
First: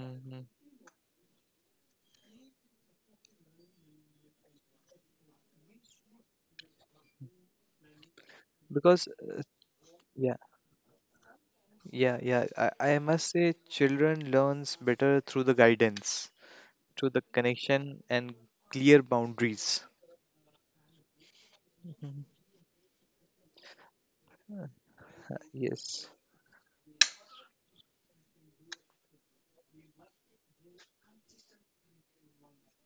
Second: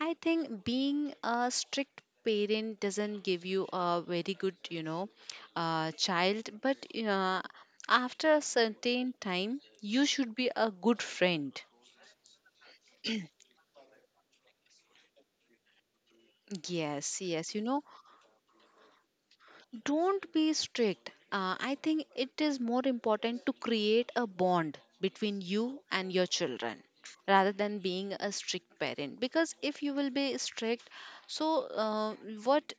Speaker 2: I
Speaker 1: mhm.
Speaker 2: think being a strict parent doesn't give you a very good, you know, child. But uh, after a
Speaker 1: Because
Speaker 2: certain time you should
Speaker 1: Yeah,
Speaker 2: be a good friend.
Speaker 1: yeah, yeah. I must say, children learns better through the guidance, through the
Speaker 2: Yes, yes. You know,
Speaker 1: connection and clear boundaries.
Speaker 2: don't be strict. I think
Speaker 1: Mhm.
Speaker 2: it is more important to create a bond between you
Speaker 1: Yes.
Speaker 2: and your children rather than being a strict parent. Because if you will be strict, so uh, what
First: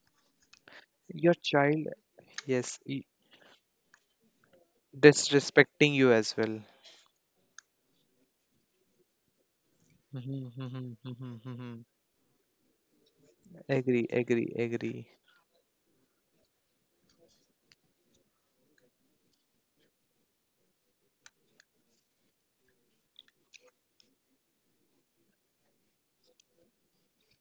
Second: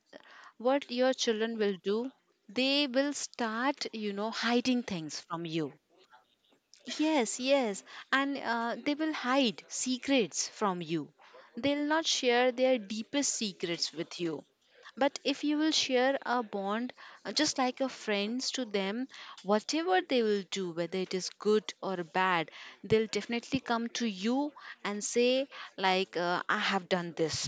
Speaker 2: what your
Speaker 1: Your
Speaker 2: children will
Speaker 1: child,
Speaker 2: do,
Speaker 1: yes,
Speaker 2: they will start, you know, hiding things from you.
Speaker 1: disrespecting you as well.
Speaker 2: Yes, yes. And they will hide secrets
Speaker 1: Mhm,
Speaker 2: from
Speaker 1: mhm,
Speaker 2: you.
Speaker 1: mhm,
Speaker 2: They'll
Speaker 1: mhm,
Speaker 2: not share their deepest secrets
Speaker 1: agree,
Speaker 2: with you.
Speaker 1: agree, agree.
Speaker 2: But if you will share a bond, just like a friends to them, whatever they will do, whether it is good or bad, they'll definitely come to you and say, like, I have done this,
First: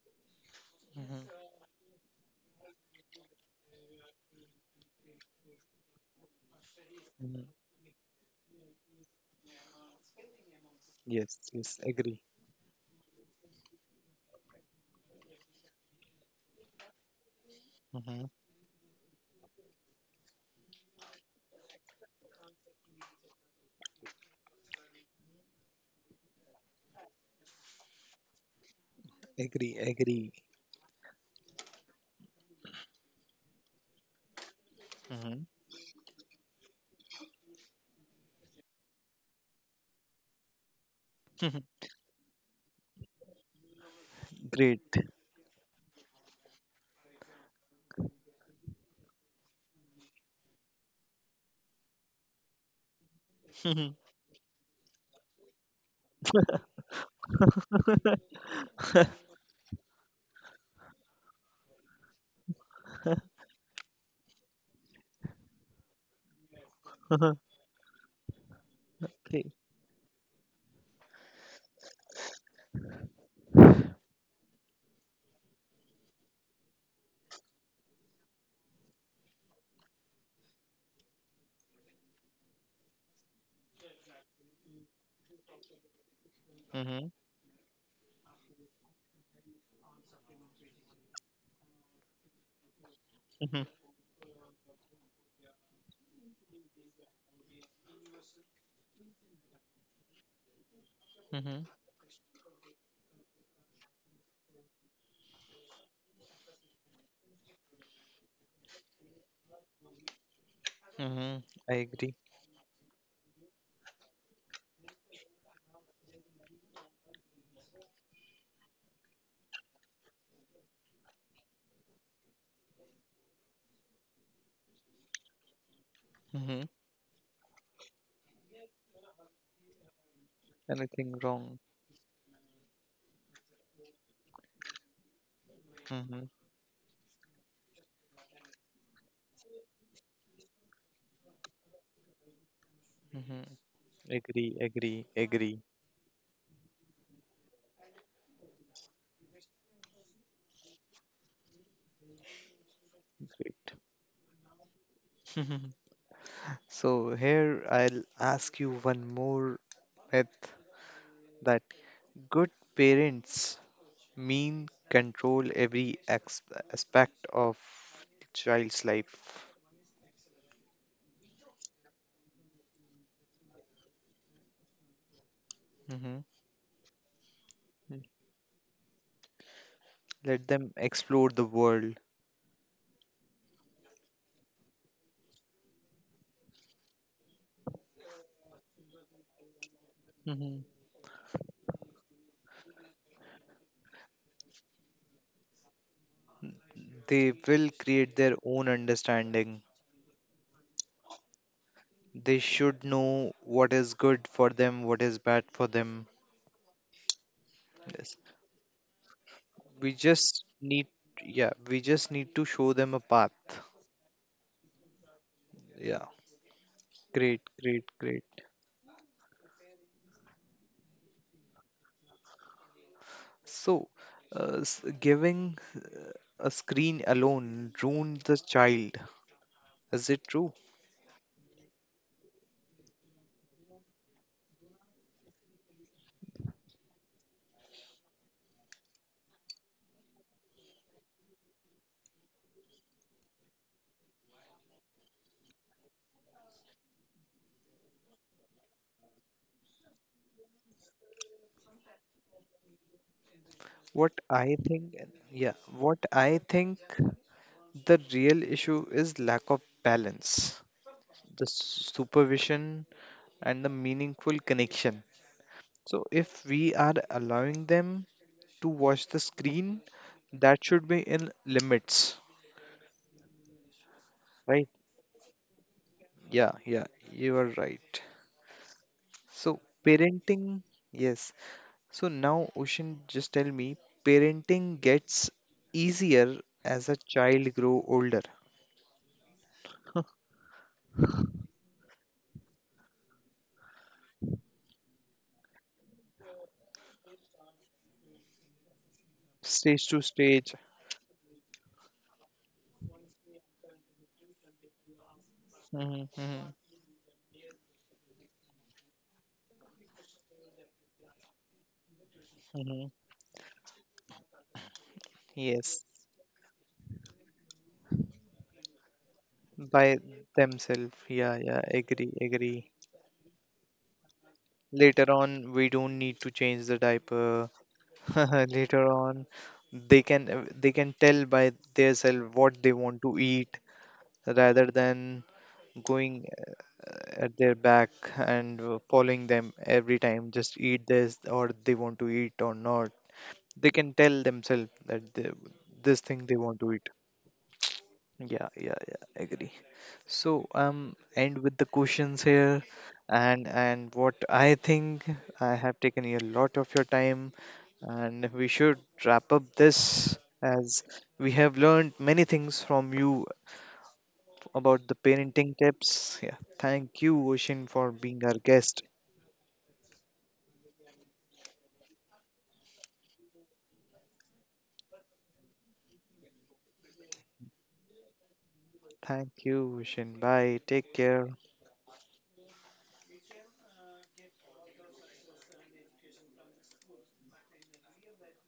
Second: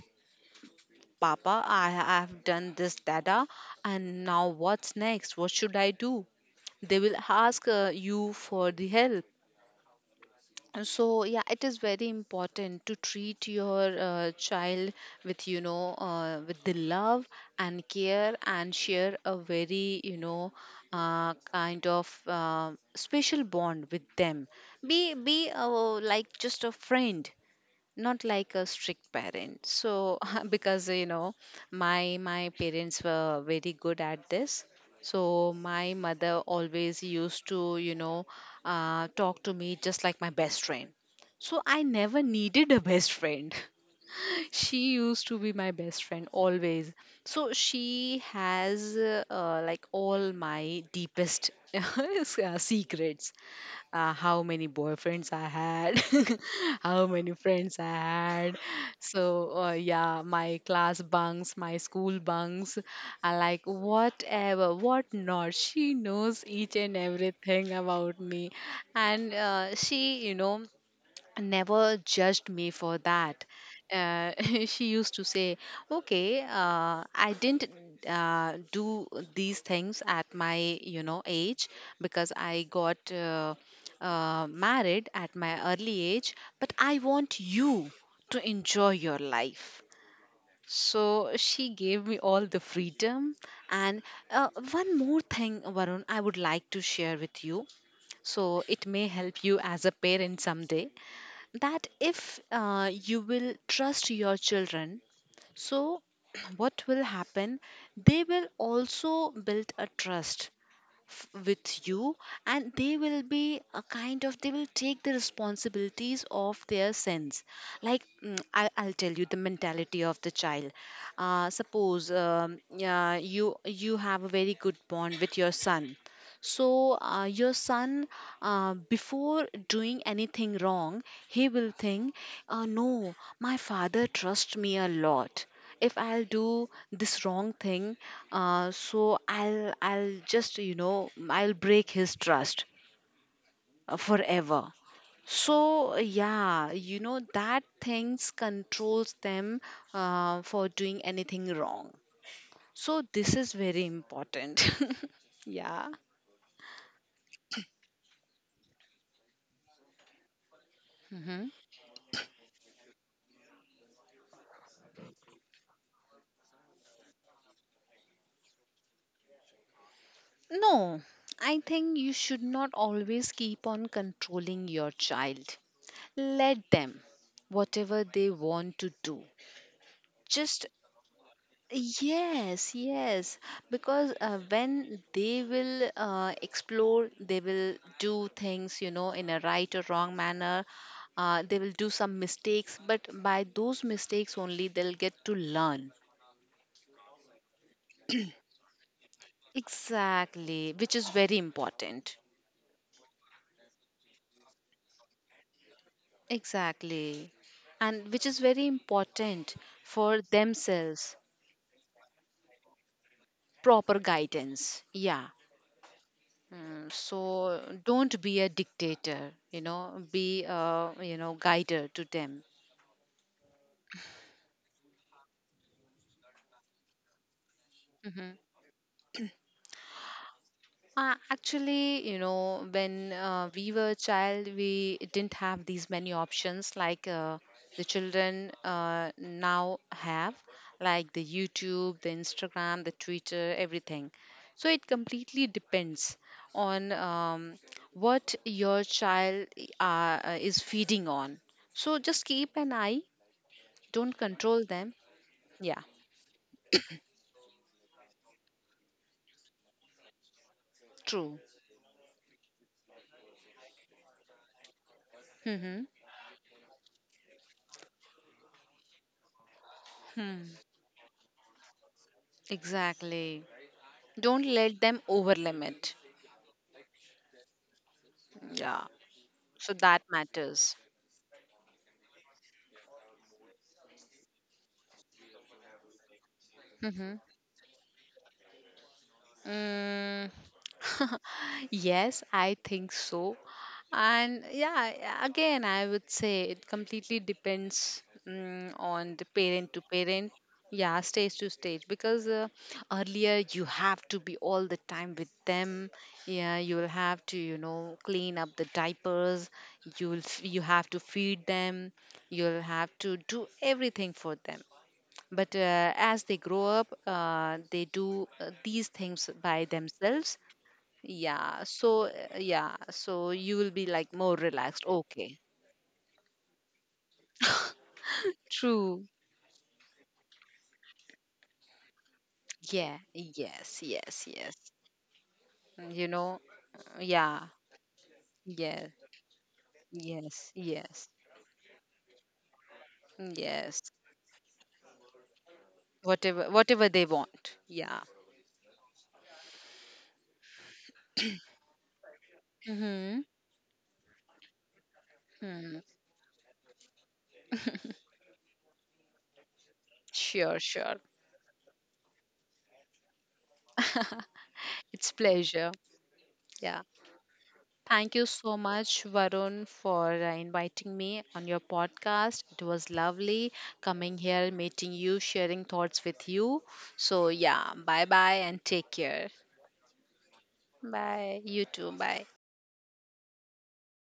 Speaker 1: Mhm,
Speaker 2: Papa, I have done this, Dada, and now what's next? What should I do? They will
Speaker 1: mhm,
Speaker 2: ask, you for the help. So
Speaker 1: yes,
Speaker 2: yeah, it is
Speaker 1: yes,
Speaker 2: very
Speaker 1: agree,
Speaker 2: important to treat your child with, you know, with the love and
Speaker 1: mhm,
Speaker 2: care, and share a very, you know, kind of special bond with them. Be like just a friend, not like a strict parent.
Speaker 1: agree,
Speaker 2: So
Speaker 1: agree.
Speaker 2: because you know, my parents were very good at this.
Speaker 1: Mhm,
Speaker 2: So my mother always used to, you know, talk to me just like my best friend.
Speaker 1: mhm.
Speaker 2: So I never needed a best friend. She
Speaker 1: Great.
Speaker 2: used to be my best friend always. So she has, like all my deepest secrets. How many boyfriends I had, how many friends I
Speaker 1: Mhm,
Speaker 2: had. So, yeah, my class bunks, my school bunks, I like whatever, what not. She knows each and everything about me. And
Speaker 1: okay,
Speaker 2: she, you know, never judged me for that. Uh, she used to say, "Okay, I didn't do these things at my, you know, age, because I got, married at my early age, but I
Speaker 1: mhm,
Speaker 2: want you to enjoy your life." So she gave me all the freedom.
Speaker 1: mhm,
Speaker 2: And one more thing, Varun, I would like to share with you. So it may help you as a parent someday,
Speaker 1: mhm,
Speaker 2: that if you will trust your children, so what will happen, they will also build a trust
Speaker 1: mhm, I
Speaker 2: with
Speaker 1: agree.
Speaker 2: you, and they will be a kind of, they will take the responsibilities of their sins. Like I'll tell you the mentality of the child. Suppose yeah, you have a very good bond with your son.
Speaker 1: Mhm,
Speaker 2: So your son, before doing anything wrong,
Speaker 1: anything
Speaker 2: he
Speaker 1: wrong?
Speaker 2: will think, no, my father trusts me a lot. If
Speaker 1: Mhm,
Speaker 2: I'll do this wrong thing, so I'll just, you know, I'll break his trust
Speaker 1: mhm. Agree,
Speaker 2: forever.
Speaker 1: agree, agree.
Speaker 2: So yeah, you know, that things controls them for doing anything wrong. So this is
Speaker 1: Great.
Speaker 2: very important.
Speaker 1: Mhm.
Speaker 2: Yeah.
Speaker 1: So here I'll ask you one more myth
Speaker 2: Mhm.
Speaker 1: that good parents mean control every aspect of the child's life.
Speaker 2: No, I think you should not always keep on controlling your child.
Speaker 1: Hmm.
Speaker 2: Let them, whatever they want to do.
Speaker 1: Let
Speaker 2: Just
Speaker 1: them explore the world.
Speaker 2: yes, yes, because when they will explore, they will do things, you know, in a right or wrong
Speaker 1: Hmm.
Speaker 2: manner. They will do some mistakes, but by those mistakes only they'll get to learn.
Speaker 1: They will create their own understanding.
Speaker 2: Exactly, which is very important.
Speaker 1: They should know what is good for them, what is bad for them.
Speaker 2: Exactly, and
Speaker 1: Yes.
Speaker 2: which is very important
Speaker 1: We
Speaker 2: for
Speaker 1: just need,
Speaker 2: themselves.
Speaker 1: yeah, we just need to show them a path.
Speaker 2: Proper guidance. Yeah.
Speaker 1: Yeah. Great,
Speaker 2: So
Speaker 1: great,
Speaker 2: don't
Speaker 1: great.
Speaker 2: be a dictator, you know, be a, you know, guider to them.
Speaker 1: So, s- giving a screen alone ruined
Speaker 2: Hmm.
Speaker 1: the child. Is it true?
Speaker 2: Actually, you know, when we were a child, we didn't have these many options like, the children now have, like the YouTube, the Instagram, the Twitter, everything. So it completely depends on what your child is feeding on. So just keep an eye.
Speaker 1: What
Speaker 2: Don't
Speaker 1: I
Speaker 2: control them.
Speaker 1: think, yeah,
Speaker 2: Yeah,
Speaker 1: what I think the real issue is lack of balance,
Speaker 2: true.
Speaker 1: the supervision, and the meaningful connection.
Speaker 2: Mm-hmm.
Speaker 1: So, if we are allowing them to watch the screen,
Speaker 2: Hmm.
Speaker 1: that should be in limits,
Speaker 2: Exactly. Don't
Speaker 1: right?
Speaker 2: let them over limit.
Speaker 1: Yeah, yeah, you are right.
Speaker 2: Yeah.
Speaker 1: So,
Speaker 2: So that
Speaker 1: parenting,
Speaker 2: matters.
Speaker 1: yes, so now, Ocean, just tell me, parenting gets easier as a
Speaker 2: Mm-hmm.
Speaker 1: child grow older,
Speaker 2: Mm, yes, I think so. And yeah, again, I would say it completely depends on the parent to
Speaker 1: stage to
Speaker 2: parent.
Speaker 1: stage.
Speaker 2: Yeah, stage to stage. Because earlier you have to be all the time with them.
Speaker 1: Hmm, hmm,
Speaker 2: Yeah, you will have to, you know, clean up the diapers. You have to feed them. You'll
Speaker 1: hmm.
Speaker 2: have to do everything for them. But
Speaker 1: Yes,
Speaker 2: as they grow up, they do these things by
Speaker 1: by
Speaker 2: themselves.
Speaker 1: themselves. Yeah, yeah,
Speaker 2: Yeah. So,
Speaker 1: agree, agree.
Speaker 2: yeah. So you will be like more relaxed.
Speaker 1: Later
Speaker 2: Okay.
Speaker 1: on, we don't need to change the diaper. Later
Speaker 2: True.
Speaker 1: on, they can tell by themselves what they
Speaker 2: Yeah.
Speaker 1: want to eat
Speaker 2: Yes. Yes. Yes.
Speaker 1: rather than
Speaker 2: You
Speaker 1: going
Speaker 2: know.
Speaker 1: at
Speaker 2: Yeah.
Speaker 1: their back and
Speaker 2: Yeah.
Speaker 1: following them every time,
Speaker 2: Yes.
Speaker 1: just eat
Speaker 2: Yes.
Speaker 1: this or they want to eat or not. They can
Speaker 2: Yes.
Speaker 1: tell themselves that this thing they
Speaker 2: Whatever.
Speaker 1: want to eat.
Speaker 2: Whatever they want. Yeah.
Speaker 1: Yeah, yeah, yeah, agree. So end with the questions here.
Speaker 2: Mm-hmm.
Speaker 1: And what I think, I
Speaker 2: Mm-hmm.
Speaker 1: have taken a lot of your time, and we should wrap up this
Speaker 2: Sure.
Speaker 1: as
Speaker 2: Sure.
Speaker 1: we have learned many things from you about the
Speaker 2: It's
Speaker 1: parenting
Speaker 2: pleasure.
Speaker 1: tips. Yeah,
Speaker 2: Yeah.
Speaker 1: thank you, Ocean, for
Speaker 2: Thank
Speaker 1: being
Speaker 2: you
Speaker 1: our
Speaker 2: so
Speaker 1: guest.
Speaker 2: much, Varun, for inviting me on your podcast. It was lovely coming here, meeting you, sharing thoughts with you. So, yeah, bye bye and take care.
Speaker 1: Thank you, Vishen. Bye. Take care.
Speaker 2: Bye. You too. Bye.